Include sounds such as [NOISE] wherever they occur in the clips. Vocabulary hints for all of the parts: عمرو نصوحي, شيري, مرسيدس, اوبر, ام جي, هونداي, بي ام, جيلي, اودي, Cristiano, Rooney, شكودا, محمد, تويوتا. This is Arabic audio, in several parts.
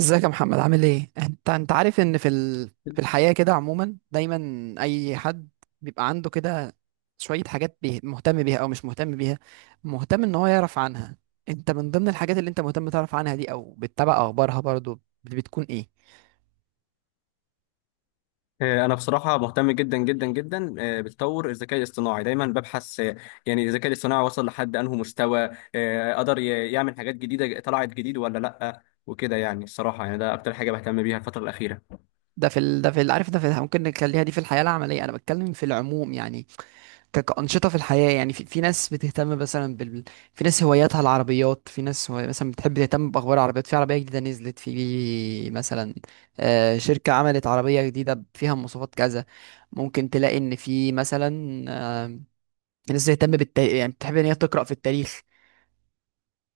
ازيك يا محمد؟ عامل ايه؟ انت عارف ان في في الحياة كده عموما دايما اي حد بيبقى عنده كده شوية حاجات بيه مهتم بيها او مش مهتم بيها، مهتم ان هو يعرف عنها. انت من ضمن الحاجات اللي انت مهتم تعرف عنها دي او بتتابع اخبارها برضو بتكون ايه؟ أنا بصراحة مهتم جدا جدا جدا بتطور الذكاء الاصطناعي. دايما ببحث يعني الذكاء الاصطناعي وصل لحد أنهي مستوى قدر يعمل حاجات جديدة، طلعت جديد ولا لأ وكده يعني. الصراحة يعني ده أكتر حاجة بهتم بيها الفترة الأخيرة. عارف، ممكن نخليها دي في الحياة العملية، انا بتكلم في العموم يعني. كأنشطة في الحياة، يعني في ناس بتهتم مثلا في ناس هواياتها العربيات، في ناس مثلا بتحب تهتم بأخبار العربيات، في عربية جديدة نزلت في مثلا، شركة عملت عربية جديدة فيها مواصفات كذا. ممكن تلاقي إن في مثلا آه، ناس بتهتم بالتاريخ، يعني بتحب إن هي تقرأ في التاريخ.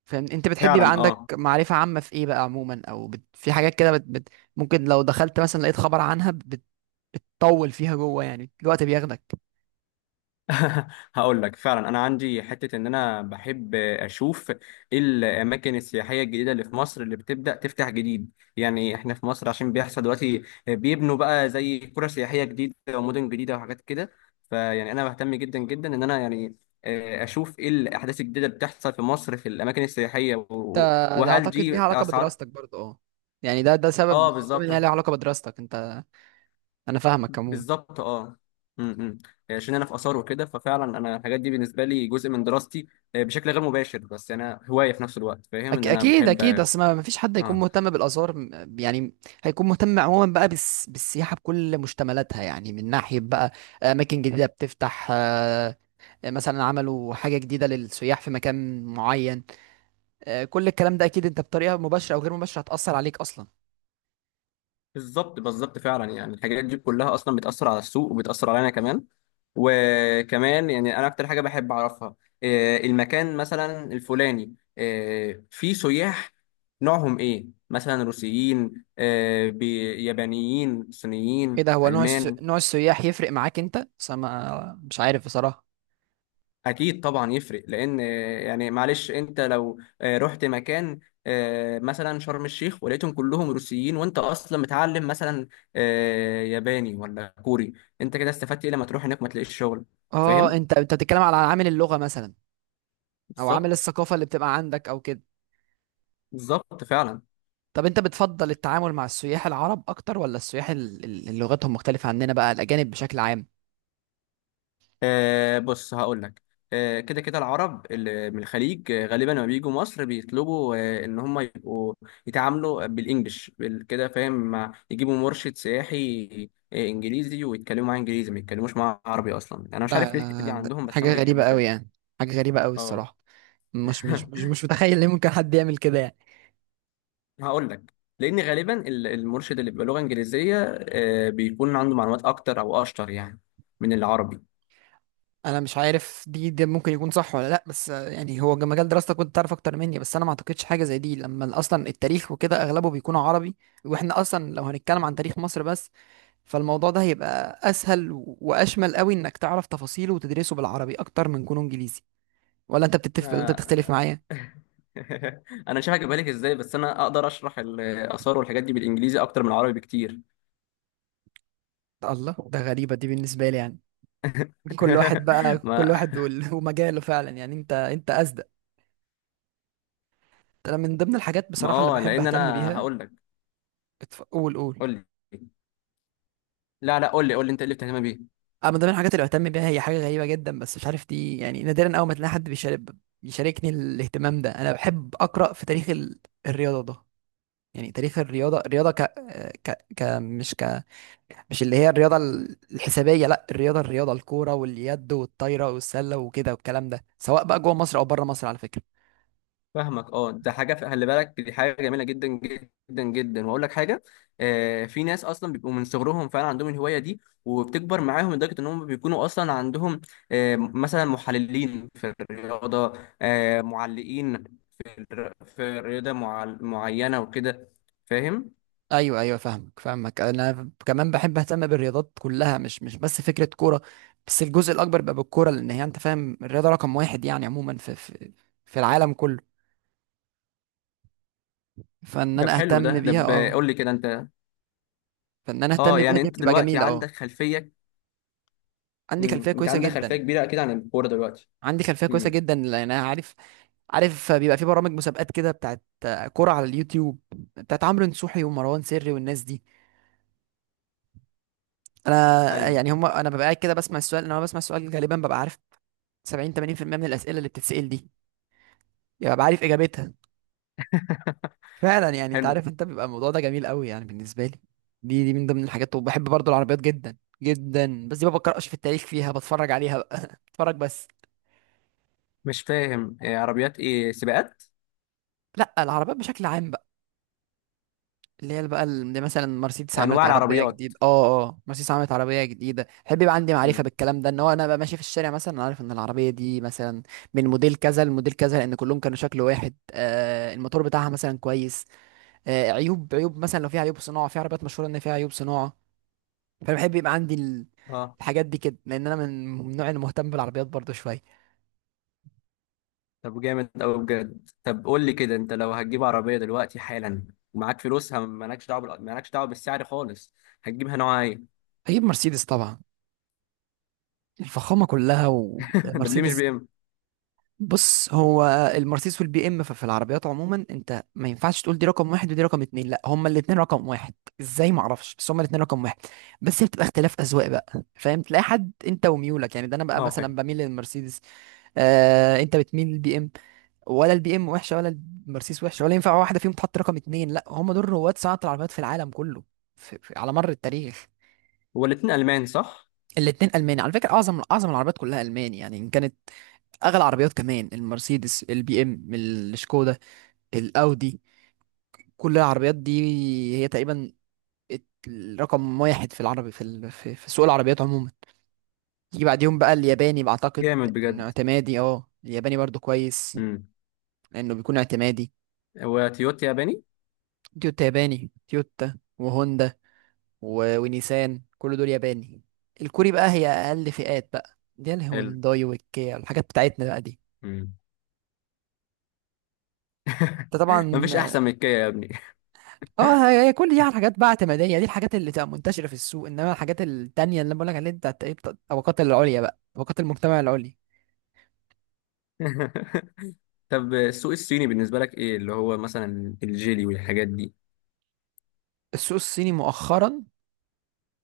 فاهم؟ أنت بتحب يبقى فعلا، اه. عندك معرفة عامة في إيه بقى عموما؟ أو في حاجات كده ممكن لو دخلت مثلا لقيت خبر عنها بتطول فيها جوه، يعني الوقت بياخدك. [LAUGHS] هقول لك، فعلا انا عندي حته ان انا بحب اشوف إيه الاماكن السياحيه الجديده اللي في مصر اللي بتبدا تفتح جديد. يعني احنا في مصر، عشان بيحصل دلوقتي، بيبنوا بقى زي قرى سياحيه جديده ومدن جديده وحاجات كده. فيعني انا بهتم جدا جدا ان انا يعني اشوف ايه الاحداث الجديده اللي بتحصل في مصر في الاماكن السياحيه، ده ده وهل اعتقد ليها دي علاقه اسعار. بدراستك برضه، اه. يعني ده سبب من اه، الاسباب، ان بالظبط. هي ليها علاقه بدراستك انت. انا فاهمك عموما. بالظبط، اه. امم، إمم. يعني عشان انا في اثار وكده، ففعلا انا الحاجات دي بالنسبه لي جزء من دراستي بشكل غير مباشر، بس انا هوايه في نفس الوقت، فاهم ان انا اكيد بحب. اكيد، اصل ما فيش حد هيكون اه، مهتم بالاثار يعني هيكون مهتم عموما بقى بالسياحه بكل مشتملاتها، يعني من ناحيه بقى اماكن جديده بتفتح، مثلا عملوا حاجه جديده للسياح في مكان معين، كل الكلام ده اكيد انت بطريقه مباشره او غير مباشره هتاثر عليك اصلا. بالظبط. بالظبط فعلا، يعني الحاجات دي كلها اصلا بتاثر على السوق وبتاثر علينا كمان. وكمان يعني انا اكتر حاجه بحب اعرفها المكان مثلا الفلاني فيه سياح، نوعهم ايه؟ مثلا روسيين، يابانيين، ايه صينيين، ده؟ هو نوع المان. نوع السياح يفرق معاك انت؟ بس أنا ما مش عارف بصراحه. اكيد طبعا يفرق، لان يعني معلش انت لو رحت مكان مثلا شرم الشيخ، ولقيتهم كلهم روسيين وانت اصلا متعلم مثلا ياباني ولا كوري، انت كده استفدت ايه؟ لما تروح هناك ما تلاقيش شغل. اه، فاهم. انت بتتكلم على عامل اللغة مثلا، او عامل بالظبط. الثقافة اللي بتبقى عندك او كده. بالظبط فعلا. طب انت بتفضل التعامل مع السياح العرب اكتر ولا السياح اللي لغتهم مختلفة عننا بقى، الاجانب بشكل عام؟ بص هقول لك. كده كده العرب اللي من الخليج غالبا لما بيجوا مصر بيطلبوا ان هم يبقوا يتعاملوا بالانجلش كده، فاهم، مع يجيبوا مرشد سياحي انجليزي ويتكلموا معاه انجليزي، ما يتكلموش معاه عربي اصلا. انا مش ده عارف ليه الحته دي ده عندهم، بس هم حاجة غريبة بيحبوا قوي كده. يعني، حاجة غريبة قوي اه. الصراحة. مش مش [LAUGHS] مش مش متخيل ليه ممكن حد يعمل كده يعني. هقول لك، لان غالبا المرشد اللي بيبقى لغه انجليزيه بيكون عنده معلومات اكتر او اشطر، يعني من العربي. انا مش عارف دي، ده ممكن يكون صح ولا لا، بس يعني هو مجال دراستك كنت تعرف اكتر مني، بس انا ما اعتقدش حاجة زي دي، لما اصلا التاريخ وكده اغلبه بيكون عربي. واحنا اصلا لو هنتكلم عن تاريخ مصر بس، فالموضوع ده هيبقى اسهل واشمل قوي انك تعرف تفاصيله وتدرسه بالعربي اكتر من كونه انجليزي. ولا انت بتتفق ولا انت بتختلف آه. معايا؟ [LAUGHS] [LAUGHS] انا مش عارف بالك ازاي، بس انا اقدر اشرح الاثار والحاجات دي بالانجليزي اكتر من العربي بكتير. الله، ده غريبة دي بالنسبة لي يعني. [LAUGHS] كل واحد [LAUGHS] بقى، كل ما واحد [LAUGHS] ومجاله فعلا يعني، انت اصدق. انا من ضمن الحاجات ما بصراحة اللي اه، بحب لان اهتم انا بيها. هقول لك. قول قول. قول لي. لا، لا، قول لي قول لي انت ايه اللي بتهتم بيه؟ انا من ضمن الحاجات اللي بهتم بيها، هي حاجة غريبة جدا، بس مش عارف دي يعني نادرا اول ما تلاقي حد بيشاركني الاهتمام ده. انا بحب اقرا في تاريخ الرياضة. ده يعني تاريخ الرياضة. الرياضة ك... ك... ك... مش ك مش اللي هي الرياضة الحسابية، لا، الرياضة الكورة واليد والطايرة والسلة وكده والكلام ده، سواء بقى جوه مصر أو بره مصر على فكرة. فاهمك، اه. ده حاجه، خلي بالك، دي حاجه جميله جدا جدا جدا، واقول لك حاجه: في ناس اصلا بيبقوا من صغرهم فعلا عندهم الهوايه دي، وبتكبر معاهم لدرجه ان هم بيكونوا اصلا عندهم مثلا محللين في الرياضه، معلقين في الرياضه معينه وكده. فاهم. أيوه أيوه، فاهمك فاهمك. أنا كمان بحب أهتم بالرياضات كلها، مش بس فكرة كورة، بس الجزء الأكبر بقى بالكورة، لأن هي، أنت فاهم، الرياضة رقم واحد يعني عموما في العالم كله. فإن ده أنا حلو. أهتم بيها، أه. قول لي كده انت. فإن أنا اه، أهتم بيها، يعني دي انت بتبقى دلوقتي جميلة، أه. عندك خلفيه. عندي خلفية انت كويسة عندك خلفيه جدا، كبيره اكيد عن الكوره دلوقتي. عندي خلفية كويسة امم. جدا، لأن أنا عارف. عارف بيبقى في برامج مسابقات كده بتاعت كرة على اليوتيوب، بتاعت عمرو نصوحي ومروان سري والناس دي. انا ايوه، يعني هم، انا ببقى قاعد كده بسمع السؤال، انا بسمع السؤال غالبا ببقى عارف 70 80% من الاسئله اللي بتتسال دي، يعني ببقى عارف اجابتها. فعلا يعني انت حلو. عارف، انت بيبقى الموضوع ده جميل قوي يعني بالنسبه لي. دي من ضمن الحاجات، وبحب برضو العربيات جدا جدا، بس دي ما بقراش في التاريخ فيها، بتفرج عليها بقى. [LAUGHS] بتفرج بس. مش فاهم، إيه عربيات، ايه سباقات؟ لا، العربيات بشكل عام، اللي هي بقى اللي مثلا مرسيدس عملت انواع عربيه العربيات. جديده. اه اه، مرسيدس عملت عربيه جديده، احب يبقى عندي معرفه امم، بالكلام ده، ان هو انا بقى ماشي في الشارع مثلا، انا عارف ان العربيه دي مثلا من موديل كذا لموديل كذا، لان كلهم كانوا شكل واحد. آه، الموتور بتاعها مثلا كويس، آه، عيوب، عيوب مثلا لو في عيوب صناعه، في عربيات مشهوره ان فيها عيوب صناعه، فانا بحب يبقى عندي اه. الحاجات دي كده، لان انا من النوع اللي مهتم بالعربيات برضه شويه. طب جامد قوي بجد. طب قول لي كده، انت لو هتجيب عربيه دلوقتي حالا ومعاك فلوسها، مالكش دعوه بالسعر خالص، هتجيبها نوعها ايه؟ هجيب مرسيدس طبعا، الفخامه كلها، [LAUGHS] ده ليه مش ومرسيدس. بي ام؟ بص، هو المرسيدس والبي ام، ففي العربيات عموما انت ما ينفعش تقول دي رقم واحد ودي رقم اتنين، لا، هما الاتنين رقم واحد. ازاي؟ ما اعرفش، بس هما الاتنين رقم واحد. بس هي بتبقى اختلاف اذواق بقى، فاهم، تلاقي حد انت وميولك يعني، ده انا بقى اه، مثلا فاهم. بميل للمرسيدس، آه، انت بتميل للبي ام. ولا البي ام وحشه؟ ولا المرسيدس وحشه؟ ولا ينفع واحده فيهم تحط رقم اتنين؟ لا، هما دول رواد صناعه العربيات في العالم كله، في على مر التاريخ. هو الاتنين المان، صح؟ الاتنين الماني على فكره، اعظم اعظم العربيات كلها الماني، يعني ان كانت اغلى عربيات كمان، المرسيدس، البي ام، الشكودا، الاودي، كل العربيات دي هي تقريبا الرقم واحد في العربي، في في سوق العربيات عموما. يجي بعديهم بقى الياباني بعتقد، جامد إنه بجد. اعتمادي. اه، الياباني برضو كويس، امم لانه بيكون اعتمادي. وتويوتا ياباني. تويوتا ياباني، تويوتا وهوندا ونيسان، كل دول ياباني. الكوري بقى هي اقل فئات بقى، دي حلو. الهونداي والكيا، الحاجات بتاعتنا بقى دي. مم. [LAUGHS] انت طبعا. مفيش احسن من الكيا يا ابني. اه، هي كل دي حاجات بقى اعتماديه، دي الحاجات اللي تبقى منتشره في السوق، انما الحاجات التانيه اللي انا بقول لك عليها دي بتاعت ايه، بتاعت الطبقات العليا بقى، طبقات المجتمع العليا. [LAUGHS] طب السوق الصيني بالنسبه لك، ايه اللي هو مثلا الجيلي والحاجات دي؟ السوق الصيني مؤخرا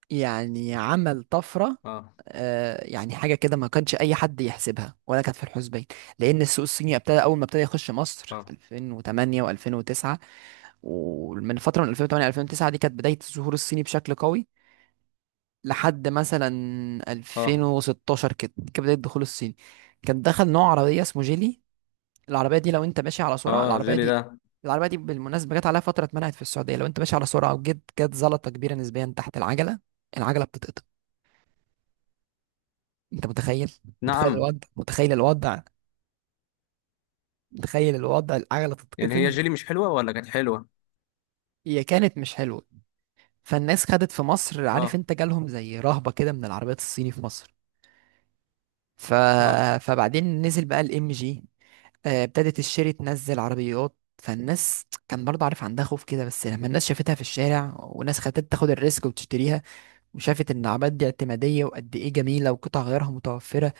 يعني عمل طفره، اه، آه، يعني حاجه كده ما كانش اي حد يحسبها ولا كانت في الحسبان، لان السوق الصيني ابتدى، اول ما ابتدى يخش مصر في اه، 2008 و2009، ومن فتره، من 2008 2009، دي كانت بدايه ظهور الصيني بشكل قوي. لحد مثلا اه، 2016 كده كانت بدايه دخول الصيني، كان دخل نوع عربية اسمه جيلي. العربية دي، لو انت ماشي على سرعة اه، العربية الجيلي دي، ده. العربية دي بالمناسبة جت عليها فترة اتمنعت في السعودية، لو انت ماشي على سرعة وجيت جت زلطة كبيرة نسبيا تحت العجلة، العجلة بتتقطم، انت متخيل؟ متخيل نعم. الوضع، متخيل الوضع، متخيل الوضع، العجلة يعني هي تتقطم. الجيلي مش حلوه ولا كانت حلوه؟ هي كانت مش حلوة، فالناس خدت في مصر، عارف اه، انت، جالهم زي رهبة كده من العربيات الصيني في مصر. ف... اه. فبعدين نزل بقى الام جي، ابتدت الشيري تنزل عربيات، فالناس كان برضه، عارف، عندها خوف كده، بس لما الناس شافتها في الشارع، وناس خدت تاخد الريسك وتشتريها، وشافت ان العملات دي اعتمادية وقد ايه جميلة وقطع غيارها متوفرة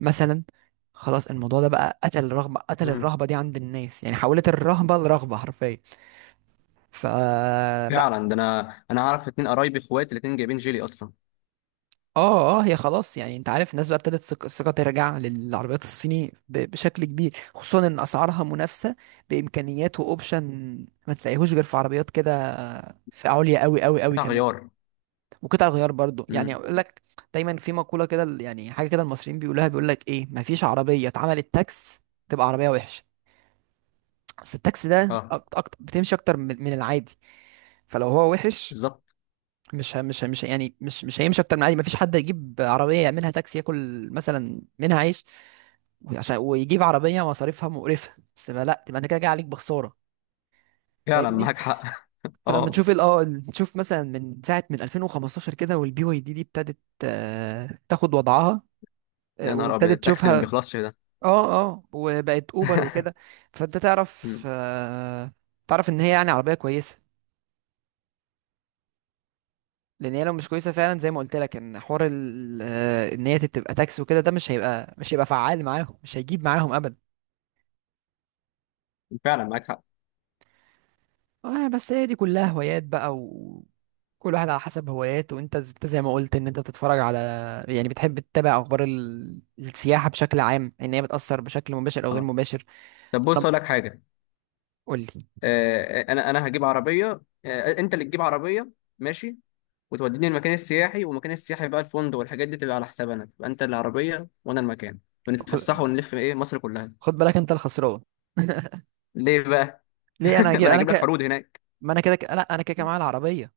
مثلا، خلاص الموضوع ده بقى قتل الرغبة، قتل مم. الرهبة دي عند الناس، يعني حولت الرهبة لرغبة حرفيا. فلا. فعلا، ده انا اعرف اتنين قرايبي اخوات الاتنين جايبين جيلي اصلا. اه اه، هي خلاص يعني، انت عارف، الناس بقى ابتدت الثقة ترجع للعربيات الصيني بشكل كبير، خصوصا ان اسعارها منافسة، بامكانيات واوبشن ما تلاقيهوش غير في عربيات كده في عليا قوي قوي قوي قطع كمان. غيار. وقطع الغيار برضو، يعني امم، اقول لك، دايما في مقولة كده، يعني حاجة كده المصريين بيقولوها، بيقول لك ايه، مفيش عربية اتعملت تاكس تبقى عربية وحشة، بس التاكس ده اه. أكتر أكتر، بتمشي اكتر من العادي، فلو هو وحش بالظبط. مش ه- مش ه- مش ه- يعني مش هيمشي اكتر من العادي. مفيش حد يجيب عربية يعملها تاكسي ياكل مثلا منها عيش وعشان، ويجيب عربية مصاريفها مقرفة، بس ما لا، تبقى انت كده جاي عليك بخسارة. فعلا فاهمني؟ معاك حق. [LAUGHS] فلما اه، تشوف نشوف مثلا من ساعة، من 2015 كده، والبي واي دي دي ابتدت، تاخد وضعها، يا نهار ابيض، وابتدت التاكسي اللي ما تشوفها. بيخلصش ده. اه اه، وبقت اوبر وكده. [LAUGHS] فانت تعرف، مم. آه، تعرف ان هي يعني عربيه كويسه، لان هي لو مش كويسه فعلا، زي ما قلت لك، ان حوار ان هي تبقى تاكسي وكده، ده مش هيبقى، مش هيبقى فعال معاهم، مش هيجيب معاهم ابدا. فعلا معاك حق. اه، بس هي دي كلها هوايات بقى، وكل واحد على حسب هواياته، وانت انت زي ما قلت، ان انت بتتفرج على، يعني بتحب تتابع اخبار السياحه بشكل عام، ان هي بتاثر بشكل مباشر او غير اه، مباشر. طب بص انا، اقول لك حاجه. قول لي. انا هجيب عربيه. انت اللي تجيب عربيه، ماشي، وتوديني المكان السياحي، والمكان السياحي بقى الفندق والحاجات دي تبقى على حساب انا، تبقى انت العربيه وانا المكان، خد ونتفسح ونلف ايه مصر كلها. خد بالك، انت الخسران. [LAUGHS] ليه بقى؟ [LAUGHS] ليه انا ما هجيب؟ انا انا هجيب لك عروض هناك. ما انا كده لا، انا كده كده معايا العربيه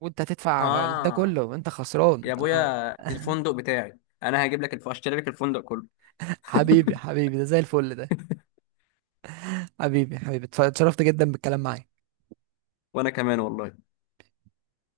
وانت هتدفع ده اه، كله، انت خسران يا انا. ابويا، الفندق بتاعي انا هجيب لك اشتري لك الفندق كله. [LAUGHS] حبيبي حبيبي، ده زي الفل ده. [LAUGHS] حبيبي حبيبي، اتشرفت جدا بالكلام معاك. وانا كمان والله.